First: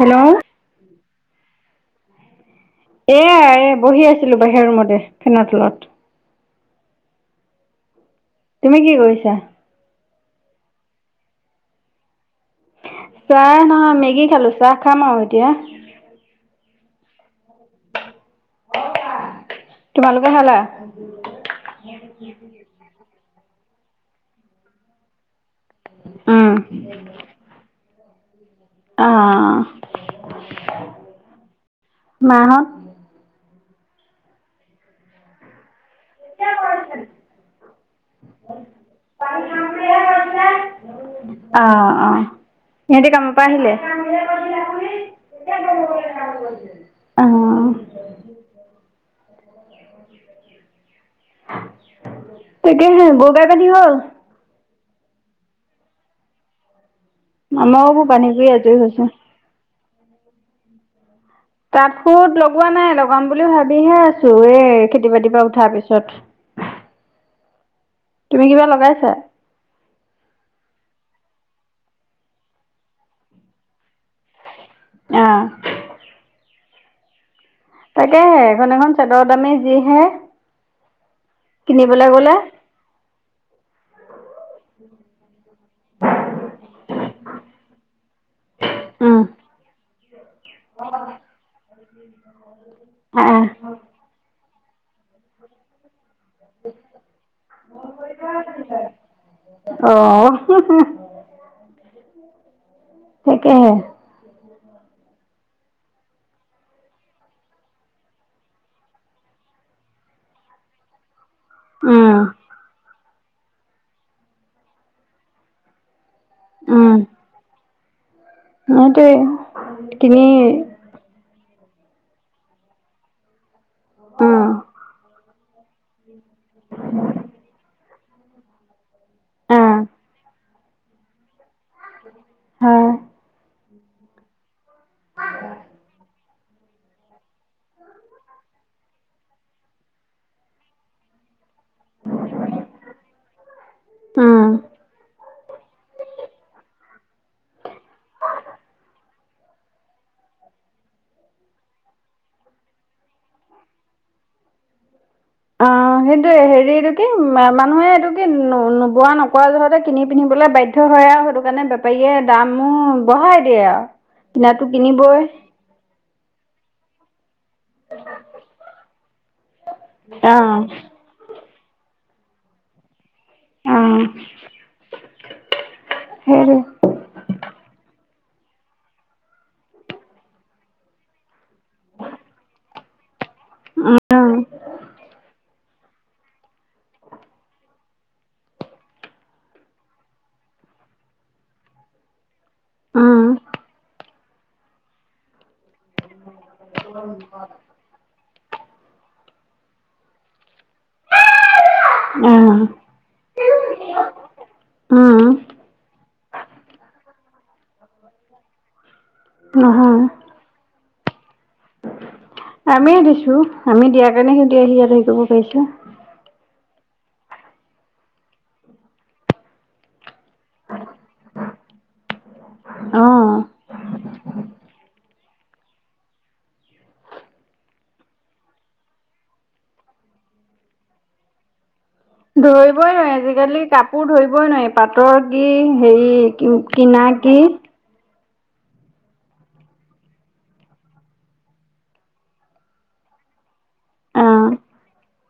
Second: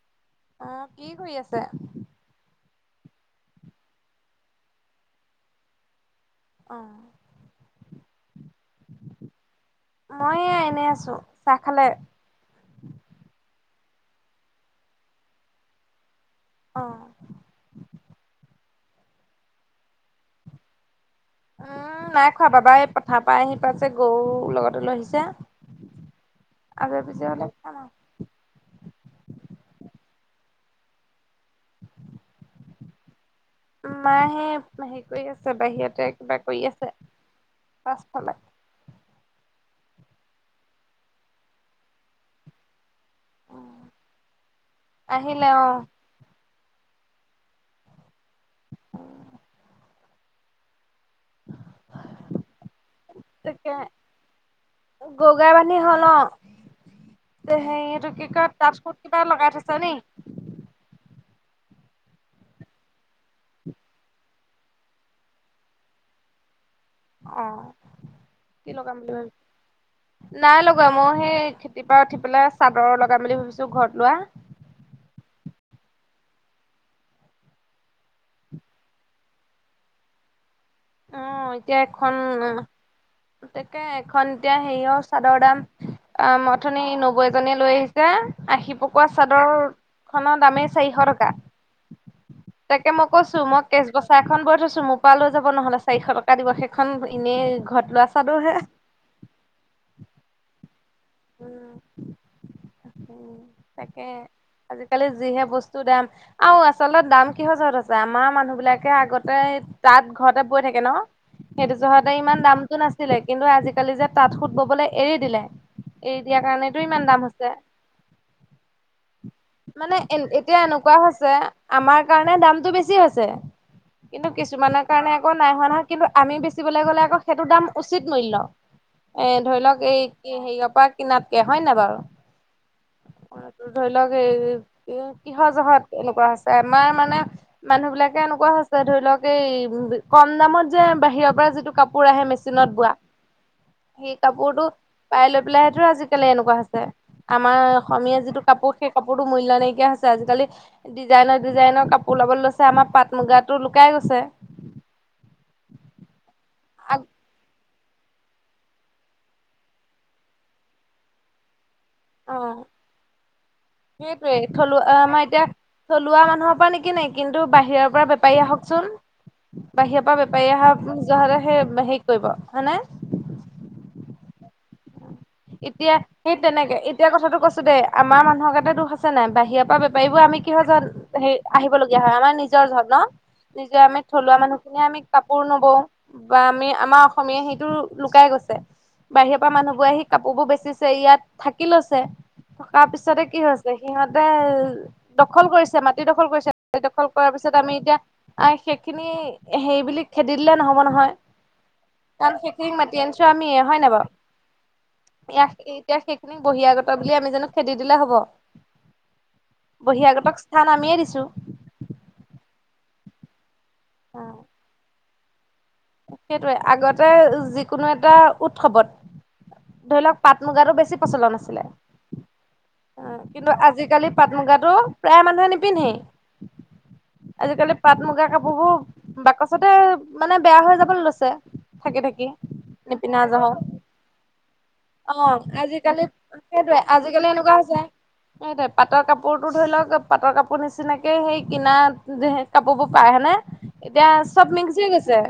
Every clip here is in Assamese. হেল্ল'। আ, কি কৰি আছে? এইয়া এ বহি আছিলো বাহিৰ ৰোমতে, ফেনৰ তলত। অ'। তুমি কি কৰিছা? মই এয়া এনে আছো, চাহ খালে? চাহ নহয় মেগী খালো চাহ খাম আৰু এতিয়া। অ'। [inaudible] তোমালোকে খালা? পাছে গৰু লগতে লৈ অহিছে, উম আগে পিছে হ'লে কথা নাই। অ', অ'। মাহঁত মায়ে হে হেৰি কৰি আছে, বাহিৰতে কিবা কৰি আছে। পাছফালে। [inaudible] অ', অ'। এহেঁতি কামপা আহিলে আহিলে অ', [unintelligible] অ'। তাকেহে গৰু গাই বান্ধি তাকে হ'ল? গৰু গাই বান্ধি হ'ল অ'। হেৰি আমাৰো এইটো বান্ধি কি কৰি কয়, আজৰি তাত সুত হৈছো। কিবা লগাই থৈছে নি? তাত সুত লগোৱা নাই, লগাম বুলি ভাবিহে আছো এই খেতি বাতিৰ পৰা উঠাৰ পিছত। অ', তুমি কিবা কি লগাম লগাইছা? বুলি ভাবি, নাই লগ [unintelligible] ময়ো হেই খেতিৰ পৰা উঠি পেলাই চাদৰ লগাম বুলি ভাবিছো ঘৰত লোৱা। অ' [inaudible] তাকেহে, এখন-এখন চাদৰ দামে যিহে। অ', এতিয়া কিনিবলৈ এখন, গ'লে তাকে এখন এতিয়া হেৰিয় চাদৰ দাম আম, অথনি নবৌ এজনীয়ে লৈ আহি [unintelligible] আশী পকোৱা উম চাদৰখনৰ দামেই চাৰিশ টকা। তাকে মই কৈছো, মই আহ কেশবচা এখন বৈ থৈছোঁ মোৰ পৰা লৈ যাব ন'হলে। চাৰিশ টকা দিব, সেইখন এনেই ঘৰত লোৱা চাদৰ হে। অ' [inaudible] উম। উম, তাকেহে তাকে। আজিকালি যিহে বস্তু দাম, আৰু আচলতে দাম কিহৰ যৰত আছে আমাৰ মানুহ বিলাকে আগতে এ তাত ঘৰতে বৈ থাকে ন। সেইটো উম জহাতে ইমান দামতটো নাছিলে, কিন্তু আজিকালি যে তাঁত সুত ববলৈ এৰি দিলে এৰি দিয়াৰ কাৰণেটো উম ইমান দাম হৈছে। সেইটোৱে মানে কিনি এ-এতিয়া এনেকুৱা হৈছে আমাৰ কাৰণে দামটো বেছি হৈছে কিন্তু উম কিছুমানৰ কাৰণে আকৌ নাই হোৱা নহয়, কিন্তু আমি বেচিবলৈ গ'লে আকৌ সেইটো দাম উচিত মূল্য, এ অ ধৰি লওক এই হেৰিয়ৰ পৰা কিনা কে হয় নাই বাৰু। হয় অটো ধৰি লওক এ কি-কিহৰ জহত এনেকুৱা হৈছে? আমাৰ মানে মানুহ বিলাকে এনেকুৱা হৈছে ধৰি লওঁক এই, কম দামত যে বাহিৰৰ পৰা যিটো কাপোৰ আহে মেচিনত বোৱা, সেই উম কাপোৰটো পাই লৈ পেলাইহেতো আজিকালি এনেকুৱা হৈছে। আমাৰ অসমীয়া যিটো কাপোৰ সেই কাপোৰতো মূল্য নাইকিয়া হৈছে, আজিকালি ডিজাইনৰ ডিজাইনৰ কাপোৰ ওলাবলৈ লৈছে আমাৰ পাট মুগাতো লুকাই গৈছে। অ', সেইটোৱে হেৰি এইটো কি ম-মা নুহে এইটোকি নো-নোবোৱা নকৰা যহতে কিনি পিন্ধিবলৈ বাধ্য হয় আৰু সেইটো কাৰণে বেপ বেপাৰীয়ে অ দামো বঢ়াই দিয়ে আৰু। সেইটোৱে কিনাটো থলুৱা কিনিবই আমাৰ এতিয়া, থলুৱা মানুহৰ পৰা নিকিনে কি কিন্তু বাহিৰৰ পৰা বেপাৰী আহকচোন, বাহিৰৰ পৰা অ বেপাৰী আহা [unintelligible] নহ'লে সেই শে [unintelligible] কৰিব, হয়নে? উম। এতিয়া সেই তেনেকে, এতিয়া কথাটো কৈছো দেই আমাৰ মানুহ আমাৰ গাতে দুখ আছে নাই বাহিৰৰ পৰা বেপাৰীবোৰ আমি কি হয় হেৰি আহিবলগীয়া হয়, আমাৰ নিজৰ জহত ন' নিজে আমি উম থলুৱা মানুহখিনিয়ে আমি কাপোৰ নবওঁ বা আমি আমাৰ অসমীয়াই সেইটো লুকাই গৈছে, বাহিৰৰ পৰা মানুহবোৰ আহি কাপোৰবোৰ বেচিছে ইয়াত থাকি লৈছে, থকাৰ পিছতে উম কি হৈছে তে সিহঁতে দখল কৰিছে, মাটি দখল কৰিছে, মাটি দখল কৰাৰ পিছত আমি এতিয়া আ সেইখিনি সেইবুলি খেদি দিলে নহ'ব নহয়। কাৰণ আহ সেইখিনিক মাতি আনিছো আমিয়েই, হয় নাই বাৰু। উম ইয়াক এতিয়া সেইখিনিক বহিৰাগত বুলি আমি জানো খেদি দিলে হ'ব। নহয়। বহিৰাগতক স্থান আমিয়েই দিছোঁ। আমিয়ে দিছো, আমি দিয়াৰ কাৰণে সিহঁতি আহি ইয়াত আহি হেৰি কৰিব পাৰিছে। সেইটোৱে, আগতে যিকোনো এটা উৎসৱত ধৰি লওক পাট মুগাটো বেছি প্ৰচলন আছিলে অ কিন্তু আজিকালি পাট মুগাটো প্ৰায় মানুহে নিপিন্ধেই। আজিকালি পাট মুগা কাপোৰবোৰ বাকচতে মানে বেয়া হৈ যাবলৈ লৈছে। থাকি থাকি। ধৰিবই নোৱাৰি নিপিন্ধা হল। আজিকালি কাপোৰ ধৰিবই নোৱাৰি পাটৰ অ', কি আজিকালি হেৰি সেইটোৱে কি। কিনা আজিকালি এনেকুৱা হৈছে সেইটোৱে পাটৰ কাপোৰতো ধৰি লওক পাটৰ কাপোৰ নিচিনাকে সেই কিনা কাপোৰ বোৰ পাই হয় নে। এতিয়া অ চব মিক্স হৈ গৈছে।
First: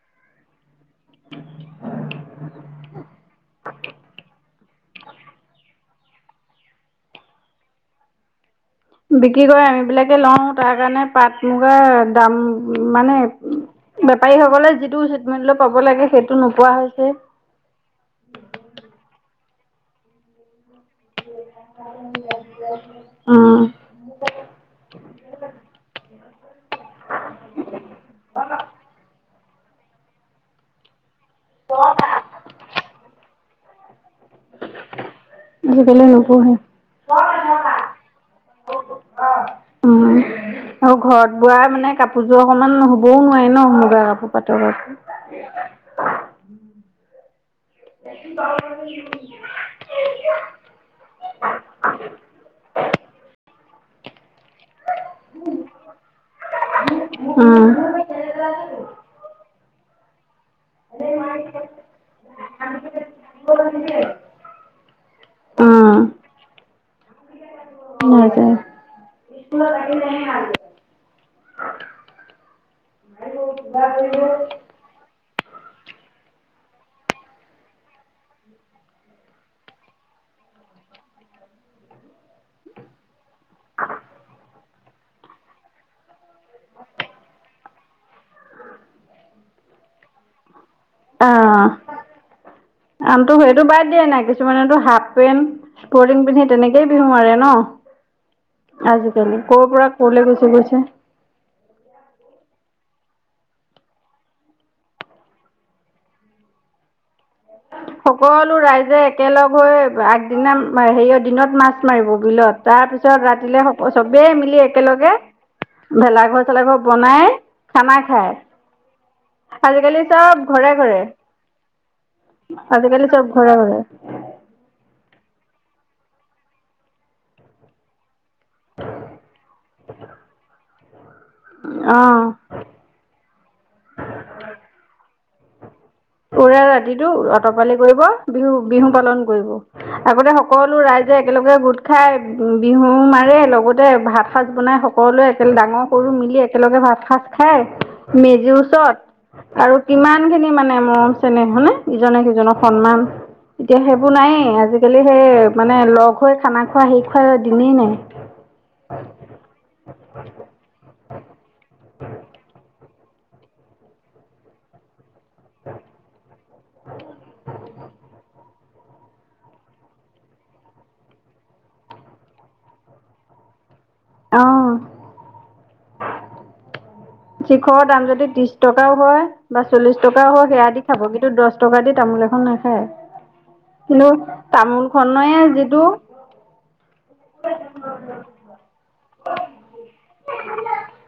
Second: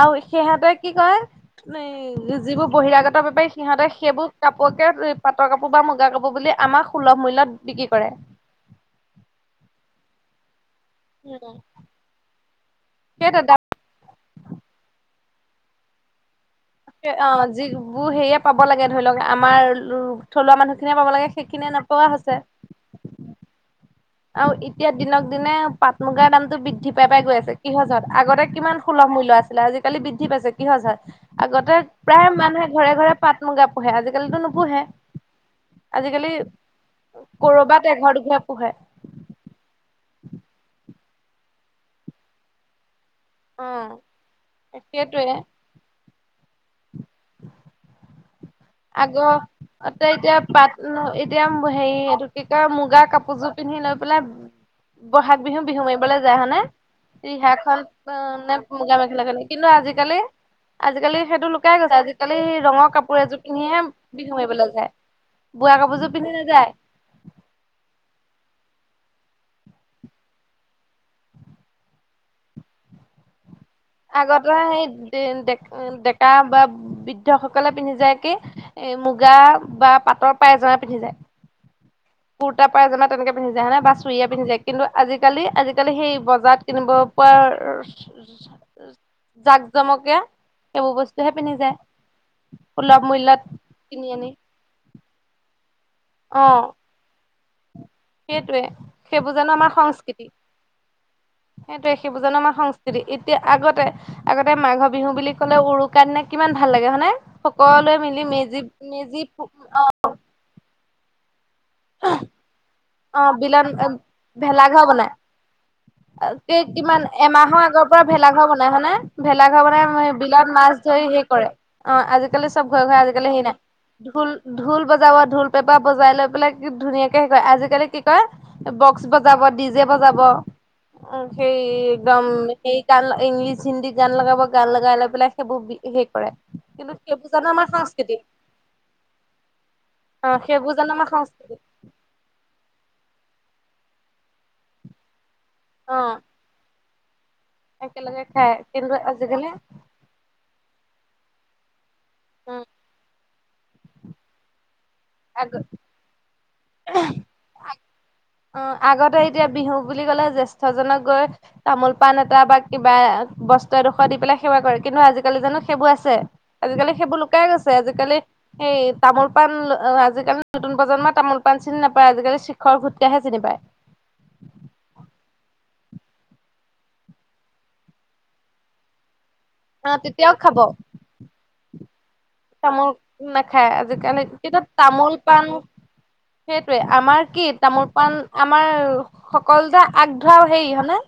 আৰু সিহঁতে কি কয়, যিবোৰ বহিৰাগত বেপাৰী সিহঁতে সেইবোৰ ক ক পাটৰ কাপোৰ বা মুগা কাপোৰ বুলি আমাক সুলভ মূল্যত বিক্ৰী কৰে। বিক্ৰী কৰে আমিবিলাকে লওঁ। তাৰকাৰণে পাট মুগাৰ দাম মানে সেইটো দাম বেপাৰীসকলে যিটো পাব লাগে সেইটো নো অ', যিবোৰ হেয়ে পাব লাগে ধৰি লওঁক আমাৰ থলুৱা মানুহ খিনি পাব লাগে সেইখিনিয়ে নোপোৱা হৈছে। উম আৰু এতিয়া দিনক দিনে পাট মুগাৰ দামতটো বৃদ্ধি পাই পাই গৈ আছে, কিহত আগতে কিমান সুলভ মূল্য আছি লে। আজিকালি বৃদ্ধি পাইছে, কি হৈছে আগতে প্ৰায় মানুহে ঘৰে ঘৰে পাট মুগা পোহে আজি আজিকালি নোপোহে, আজিকালি ক'ৰবাত এঘাৰ দুঘৰত পোহে। উ, আৰু ঘৰত বোৱা মানে কাপোৰযোৰৰ সমান নহ হ'বও নোৱাৰে অ ন' মুগা কাপোৰ, পাটৰ সেইটোৱে কাপোৰ। উম [unintelligible] আগ তে এতিয়া পাট এতিয়া হেৰি এইটো কি কয় মুগাৰ কাপোৰযোৰ পিন্ধি লৈ পেলাই বহাগ বিহুত বিহু মাৰিবলৈ যায় হয়নে, ৰিহা খন নে মুগা মেখেলা খন কিন্তু আজিকালি, আজিকালি সেইটো লুকাই গৈছে, আজিকালি ৰঙৰ কাপোৰ এযোৰ পিন্ধিহে বিহু মাৰিবলৈ যায়, বোৱা কাপোৰযোৰ পিন্ধি নাযায়। নাযায়। উম [unintelligible] আৰু [unintelligible] ল আগতে সেই ডে-ডেকা বা বৃদ্ধসকলে পিন্ধি যায় কি এ মুগা বা পাটৰ পায়জামা পিন্ধি যায়। কুৰ্তা পাইজামা তেনেকে পিন্ধি যায় হয়নে, বা চুৰিয়া পিন্ধি যায়, কিন্তু আজিকালি-আজিকালি সেই ব জাত কিনিব পোৱাৰ, জাক জমকে সেইবোৰ বস্তুহে পিন্ধি অ', যায় সুলভ আনটো মূল্যত সেইটো বাদ দিয়া কিনি না, আনি কিছুমানেতো হাফপেণ্ট স্পৰ্টিং পিন্ধি তেনেকেইে বিহু মাৰে ন। সেইটোৱেই, সেইবোৰ আজিকালি জানো ক'ৰ আমাৰ পৰা ক'লৈ সংস্কৃতি, গুচি গৈছে। সেইটোৱে সেইবোৰ জানো আমাৰ সংস্কৃ তি, এতিয়া আগতে, আগতে মাঘ বিহু বুলি ক'লে উৰুকাৰ দিনা কিমান ভাল লাগে হয়নে? সকলোৱে মিলি সকলো মেজি ৰাইজে মেজি একেলগ হৈ আগদিনা হেৰিয় দিনত মাছ মাৰিব বিলত, তাৰপিছত অ', বিলত, ভেলাঘৰ বনাই ভেলাঘৰ চেলাঘৰ কিমান, বনাই এমাহৰ আগৰ খানা পৰা খায়। ভেলাঘৰ বনাই হয়নে, ভেলাঘৰ বনাই আজিকালি চব বিলত মা ঘৰে মাছ ঘৰে ধৰি হেৰি কৰে, অ', আজিকালি চব ঘৰে ঘৰে চব আজিকালি হেৰি ঘৰে নাই, ঘৰে ঢোল-ঢোল বজাব ঢোল পেপা বজাই লৈ পেলাই কি ধুনীয়াকে হেৰি কৰে, আজিকালি কি কৰে, বক্স বজাব, ডি জে বজাব সেই একদম অ'। সেই গান ইংলিছ হিন্দী গান লগাব, গান লগাই লৈ পেলাই সেইবোৰ হেৰি কৰে ওৰে কিন্তু ৰাতিটো সেইবোৰ জানো আমাৰ অতপালি কৰিব, সংস্কৃতি বিহু-বিহু পালন কৰিব, অ আগতে সেইবোৰ সকলো জানো আমাৰ ৰাইজ যে সংস্কৃতি একেলগে গোট খাই, উ বিহু মাৰে, লগতে ভাত সাঁজ বনাই সকলোৱে একেল-ডাঙৰ অ সৰু মিলি একেলগে ভাত সাঁজ খাই একেলগে খাই মেজিৰ কিন্তু ওচৰত, আজিকালি আৰু কিমান খিনি মানে মৰম হয়নে, ইজনে সিজনক উম সন্মান, এতিয়া সেইবোৰ নাইয়েই, আজি আজিকালি সেই আগ মানে লগ হৈ খানা খোৱা হেৰি খোৱা দিনেই নাই। অ', আগতে এতিয়া বিহু বুলি ক'লে জ্যেষ্ঠজনক গৈ তামোল পাণ এটা বা কিবা বস্ত্ৰ এডোখৰ দি পেলাই সেৱা কৰে, কিন্তু আজিক আজিকালি জানো সেইবোৰ আছে, আজিকালি সেইবোৰ লুকাই গৈছে, আজিকালি এই তামোল পাণ, আজিকালি নতুন প্ৰজন্মই তামোল পা পাণ চিনি নাপায়, আজিকালি শিখৰ গুটখাহে চিনি পায়। অ' শিখৰৰ দাম যদি ত্ৰিশ টকাও হয় বা অ চল্লিশ টকা তেতিয়াও হয় সেয়া দি খাব, কিন্তু দচ টকা দি তামোল এখন নাখায় তামোল নাখায়, কিন্তু আজিকালি কিন্তু তামোল খনেৰে পাণ যিটো সেইটোৱে, আমাৰ কি তামোল পাণ আমাৰ সকলোতে আগ ধৰা আৰু হেৰি হয়নে?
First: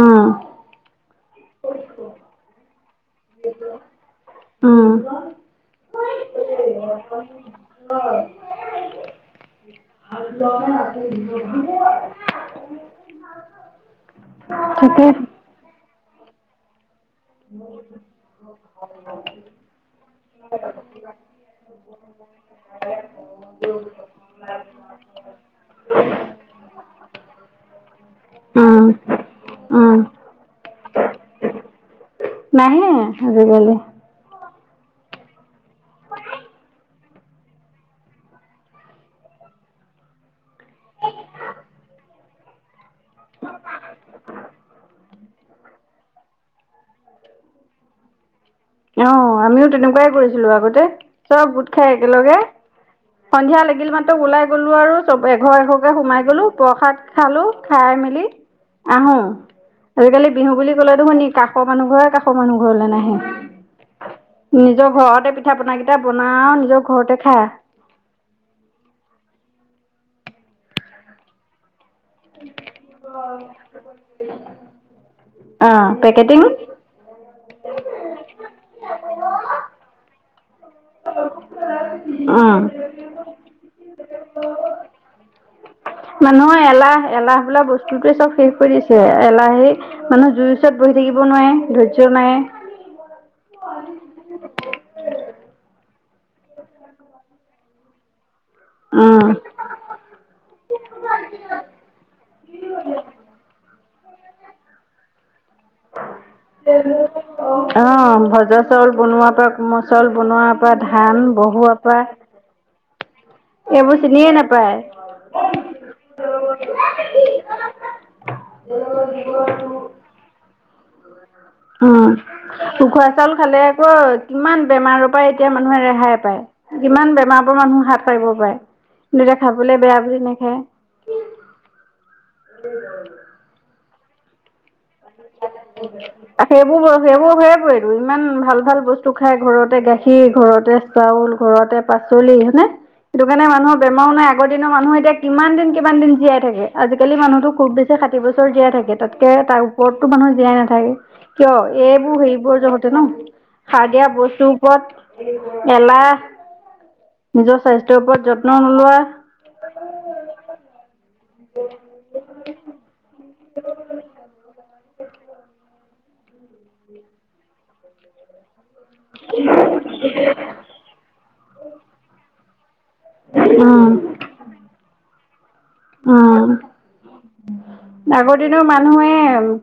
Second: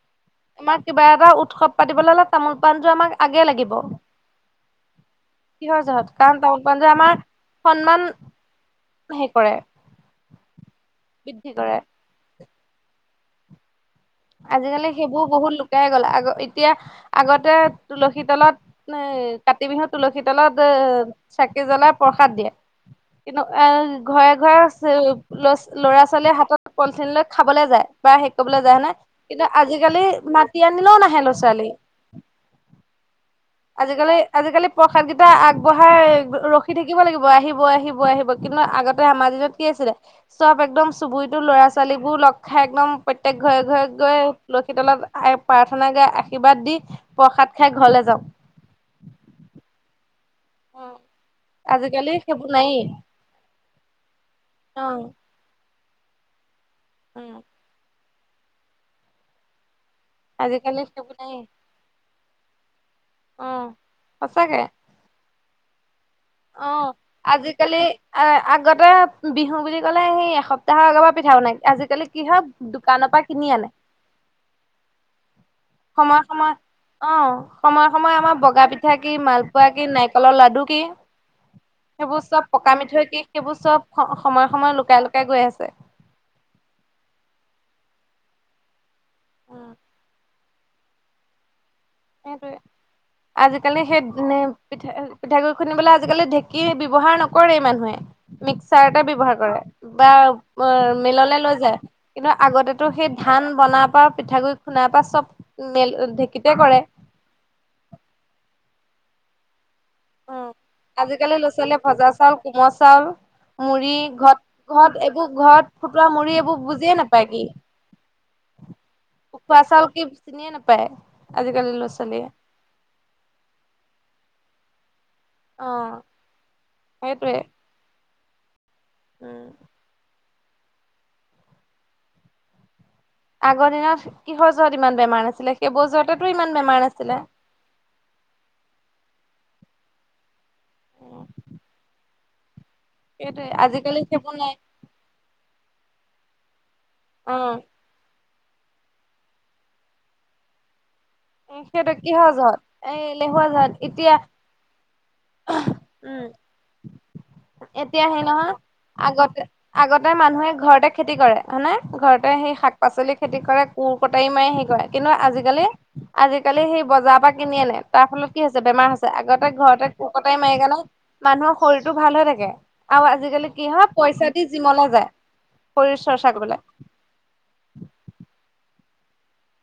উম আমাৰ কিবা এটা উৎসৱ পাতিবলৈ হ'লে তামোল মুলটো আমাক আগে লাগিব। উম কিহৰ যহত, কাৰণ তামোল পাণ যে আমাৰ সন্মান হেৰি কৰে, বৃদ্ধি কৰে। আজিকালি তাকে সেইবোৰ বহুত লুকাই গ'ল, আগ-এতিয়া আগতে তুলসী তলত, এ কাতি বিহু তুলসী তলত চাকি জ্বলাই প্র সাদ দিয়ে, কিন্তু এ ঘৰে ঘৰে ল'ৰ-ল'ৰা ছোৱালীয়ে হাতত পলঠিন খাবলৈ যায় বা হেৰি কৰিবলৈ যায় উম হয়নে, কিন্তু উম আজিকালি মাতি আনিলেও নাহে ল'ৰা ছোৱালী। নাহে। আজিকালি আজিকালি-আজিকালি প্ৰসাদ কিটা আগবঢ়াই ৰখি থাকিব লাগিব। আহিব আহিব আহিব কিন্তু আগতে আমাৰ দিনত কি আছি [inaudible] চব একদম চুবুৰীটো ল'ৰা ছোৱালীবোৰ লগ খাই একদম প্ৰত্যেক ঘৰে ঘৰে গৈ তুলসী তলত প্ৰাৰ্থনা গাই আশীৰ্বাদ দি প্ৰসাদ খাই ঘৰলে যাওঁ। অহ আমিও তেনেকুৱাই কৰিছিলোঁ আগতে চব গোট খাই আজিকালি একেলগে। সেইবোৰ নায়েই সন্ধিয়া লাগিল মাত্ৰ ওলাই গ'লো অ আৰু চব এঘৰ এঘৰকে সোমাই গ'লো প্ৰসাদ উম, খালোঁ, খাই মেলি আহোঁ। আজিকালি বিহু বুলি ক'লে সেইবোৰ দেখুন ই নায়েই কাষৰ মানুহ ঘৰ কাষৰ মানুহ ঘৰলৈ নাহে। অ সঁচাকে নিজৰ ঘৰতে পি অ', আজিকালি আগতে বিহু বুলি ক'লে সেই এসপ্তাহৰ আগৰ পৰা পিঠা বনাই আজিকালি কি হয় দোকানৰ পৰা কিনি আনে। অ সময়ে পেকেটিং সময় অ' সময়ে সময়ে আমাৰ বগা পিঠা কি মালপোৱা, কি নাৰিকলৰ লাডু কি। সেইবোৰ চব উম পকা মিঠৈ দি সেইবোৰ চব সময় সময়ে লুকাই লুকাই গৈ আছে। মানুহৰ এলাহ, এলাহ বোলা বস্তুটোৱে চব শেষ কৰি দিছে। এলাহে উম মানুহ জুই ওচৰত বহি থাকিব নোৱাৰে ধৈৰ্য্য নাই সেইটোৱে আজিকালি সেই নে পিঠা পিঠাগুৰি খুন্দিবলৈ আজিকালি ঢেঁকীয়ে ব্যৱহাৰ নকৰেই মানুহে। মিক্সাৰতে উম ব্যৱহাৰ কৰে বা মিললে লৈ যায়। কিন্তু আগতেটো সেই ধান বনাৰ পৰা পিঠাগুৰি খুন্দাৰ পৰা চব মেল ঢেঁকীতে কৰে। অ', ভজা চাউল বনোৱাৰ পৰা কোমল চাউল বনোৱা। আজিকালিৰ ল'ৰা ছোৱালীয়ে ভজা চাউল, কোমল চাউল মুড়ি এইবোৰ চিনিয়ে ঘৰত নাপায় ঘৰত এইবোৰ ঘৰত ফুটোৱা মুড়ি এইবোৰ বুজিয়ে নাপায় কি। উখোৱা চাউল কি চিনিয়ে নাপায়। আজিকালি ল'ৰা অ', ছোৱালীয়ে উখোৱা চাউল খালে আকৌ কিমান বেমাৰ ৰ পৰা এতিয়া অ মানুহে ৰেহাই পায়। কিমান সেইটোৱে বেমাৰ পৰা মানুহ হাত সাৰিব পাৰে। সিহঁতে উম। খাবলে বেয়া বুলি নাখায়। আগৰ দিনত কি হ'ল বেমাৰ সেইবোৰ নাছিলে। সেইবোৰ ঘৰে ফুৰেটো ইমান ভাল ভাল বস্তু খাই ঘৰত। তে গাখীৰ ঘৰতে চাউল ঘৰতে পাচলি হয় নে? সেইটো কাৰণে সেইটোৱে মানুহৰ আজিকালি বেমাৰো নাই। সেইবোৰ আগৰ দিনৰ মানুহ এতিয়া কিমান দিন কিমান দিন জীয়াই থাকে। আজিকালি অ মানুহটো খুব বেছি ষাঠি বছৰ জীয়াই থাকে। তাতকে তাৰ ওপৰতটো মানুহ জীয়াই নাথাকে। কিয় সেইটো এইবোৰ কিহৰ জহত হেৰিবোৰ যহতে এই ন? এলেহুৱা সাৰ জহত দিয়া এতিয়া বস্তুৰ ওপৰত এলাহ। উম নিজৰ স্বাস্থ্যৰ এতিয়া ওপৰত হেৰি যত্ন নহয় নোলোৱা আগতে আগতে মানুহে ঘৰতে খেতি কৰে হয় নে? ঘৰতে সেই শাক -পাচলি খেতি কৰে। কোৰ কটাৰী মাৰি হেৰি কৰে। কিন্তু আজিকালি আজিকালি সেই বজাৰৰ পৰা কিনি আনে। তাৰ ফলত কি হৈছে বেমাৰ হৈছে। আগতে ঘৰতে কোৰ কটাৰি মাৰে কাৰণে মানুহৰ শৰীৰটো ভাল হৈ থাকে। আৰু আজিকালি কি উম হয় পইচা দি জিমলৈ যায়। শৰীৰ চৰ্চা উম, কৰিবলে আগৰ দিনৰ মান মানুহে,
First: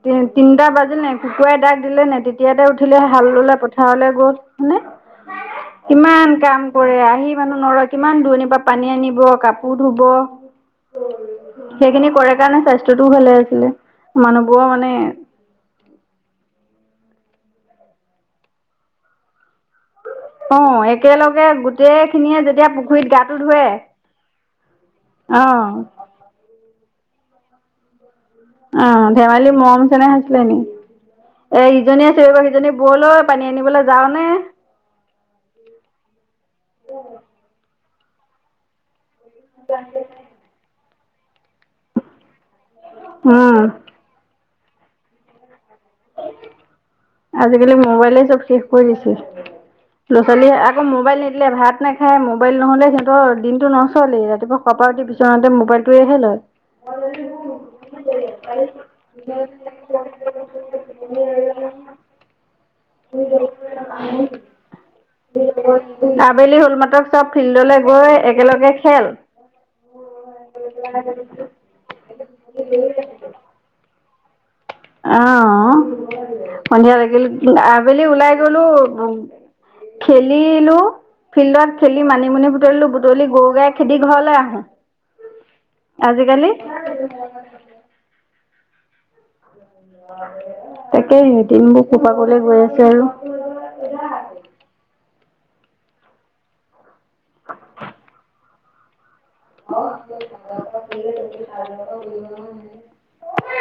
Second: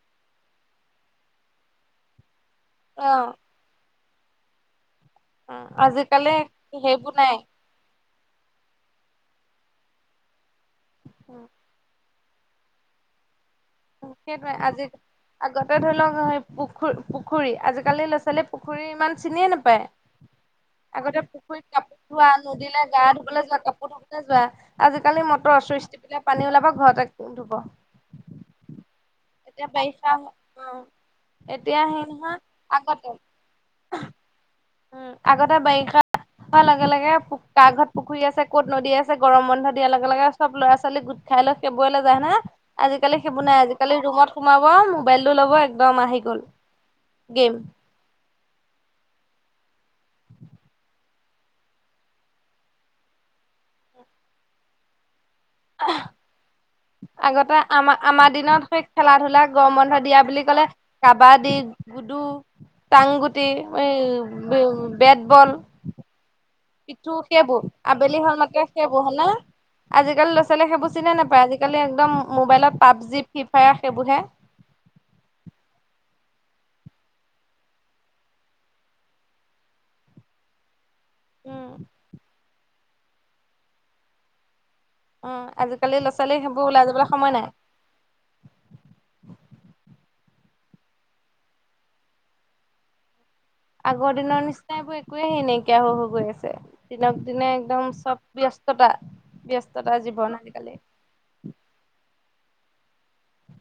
তিন তিনিটা বাজিল নাই কুকুৰাই দাগ দিলে নাই তেতিয়াটে উঠিলে অ হালৈলৈ পথাৰলৈ মানে কিমান আজিকালি কাম কৰে সেইবোৰ আহি নাই মানুহ নৰয়। কিমান দূৰণিৰ পৰা পানী আনিব কাপোৰ ধুব সেইখিনি কৰে। সেইকাৰণে স্বাস্থ্যটোও ভালে আছিলে। সেইটোৱে মানুহবোৰৰ আজি মানে আগতে ধৰি লওক সেই পু পুখুৰী পুখুৰী আজিকালিৰ ল'ৰা ছোৱালীয়ে পুখুৰী ইমান চিনিয়ে নেপায়। অ আগতে একেলগে পুখুৰীত কাপোৰ ধোৱা গোটেইখিনিয়ে যেতিয়া নদীলৈ গা পুখুৰীত গাটো ধুবলৈ যোৱা ধুৱে কাপোৰ ধুবলৈ যোৱা। আজিকালি অ মটৰ চুইচ টিপিলে পানী ওলাব। ঘৰতে কাপোৰ ধুব। আহ ধেমালি এতিয়া মৰম যেনে বাৰিষা আছিলে অ নেকি? এ এতিয়া ইজনী হেৰি আছে নহয় এইকৌ সিজনী আগতে বলৈ পানী আনিবলৈ যাও নে! উম, আগতে বাৰিষা হোৱাৰ লগে লগে কা ঘৰত পুখুৰী আছে ক'ত নদী আছে গৰম বন্ধ দিয়াৰ লগে লগে চব ল'ৰা ছোৱালী গোট খাই লৈ খেবৰলে যায় ন? আজিকালি সেইবোৰ উম নাই আজিকালি ৰুমত সোমাব মোবাইলটো ল'ব এক দম আহি গ'ল গেম। আজিকালি মোবাইলে চব শেষ কৰি দিছে। ল'ৰাৱালীয়ে আকৌ মোবাইল নিদিলে ভাত নাখায় মোবাইল নহ'লে সিহতৰ দিনতটো নচলে। ৰাতিপুৱা কপা উঠি সিহঁতে মোবাইলটোৱেহে লয়। আগতে আমাৰ আমাৰ দিনত সেই খেলা ধূলা গম বন্ধ দিয়া বুলি ক'লে কাবাডী গুডু। টাংগুটি এ-এ বেটবল। আবেলি হ'ল মাত্ৰ পিঠু চব সেইবোৰ ফিল্ডলৈ গৈ আবেলি হ'ল লেকে একেলগে সেইবোৰ খেল। হয় নে? আজিকালি ল'ৰাছোৱালীয়ে সেইবোৰ চিনাই নাপায় আজিকালি একদম মোবাইলত পাবজি ফ্ৰী ফায়াৰ সেইবোৰহে। আহ সন্ধিয়া লাগিল আবেলি ওলাই গলো। খেলিলো। উম, ফিল্ডত খেলি মানিমুনি বুটলিলো। বুটলি গৰু গাই খেদি ঘৰলৈ আহো। উম, আজিকালি ল'ৰা ছোৱালী সেইবোৰ ওলাই যাবলৈ সময় নাই। তাকেহে সেইদিনবোৰ ক'ৰ পা কলৈ গৈ আছে আৰু। আগৰ দিনৰ নিচিনবোৰ একোৱয় হেই নাইকিয়া হৈ হৈ গৈ আছে। দিনক দিনে একদম চব ব্যস্ততা। অ', ব্যস্ততা জীৱন আজিকালি মা?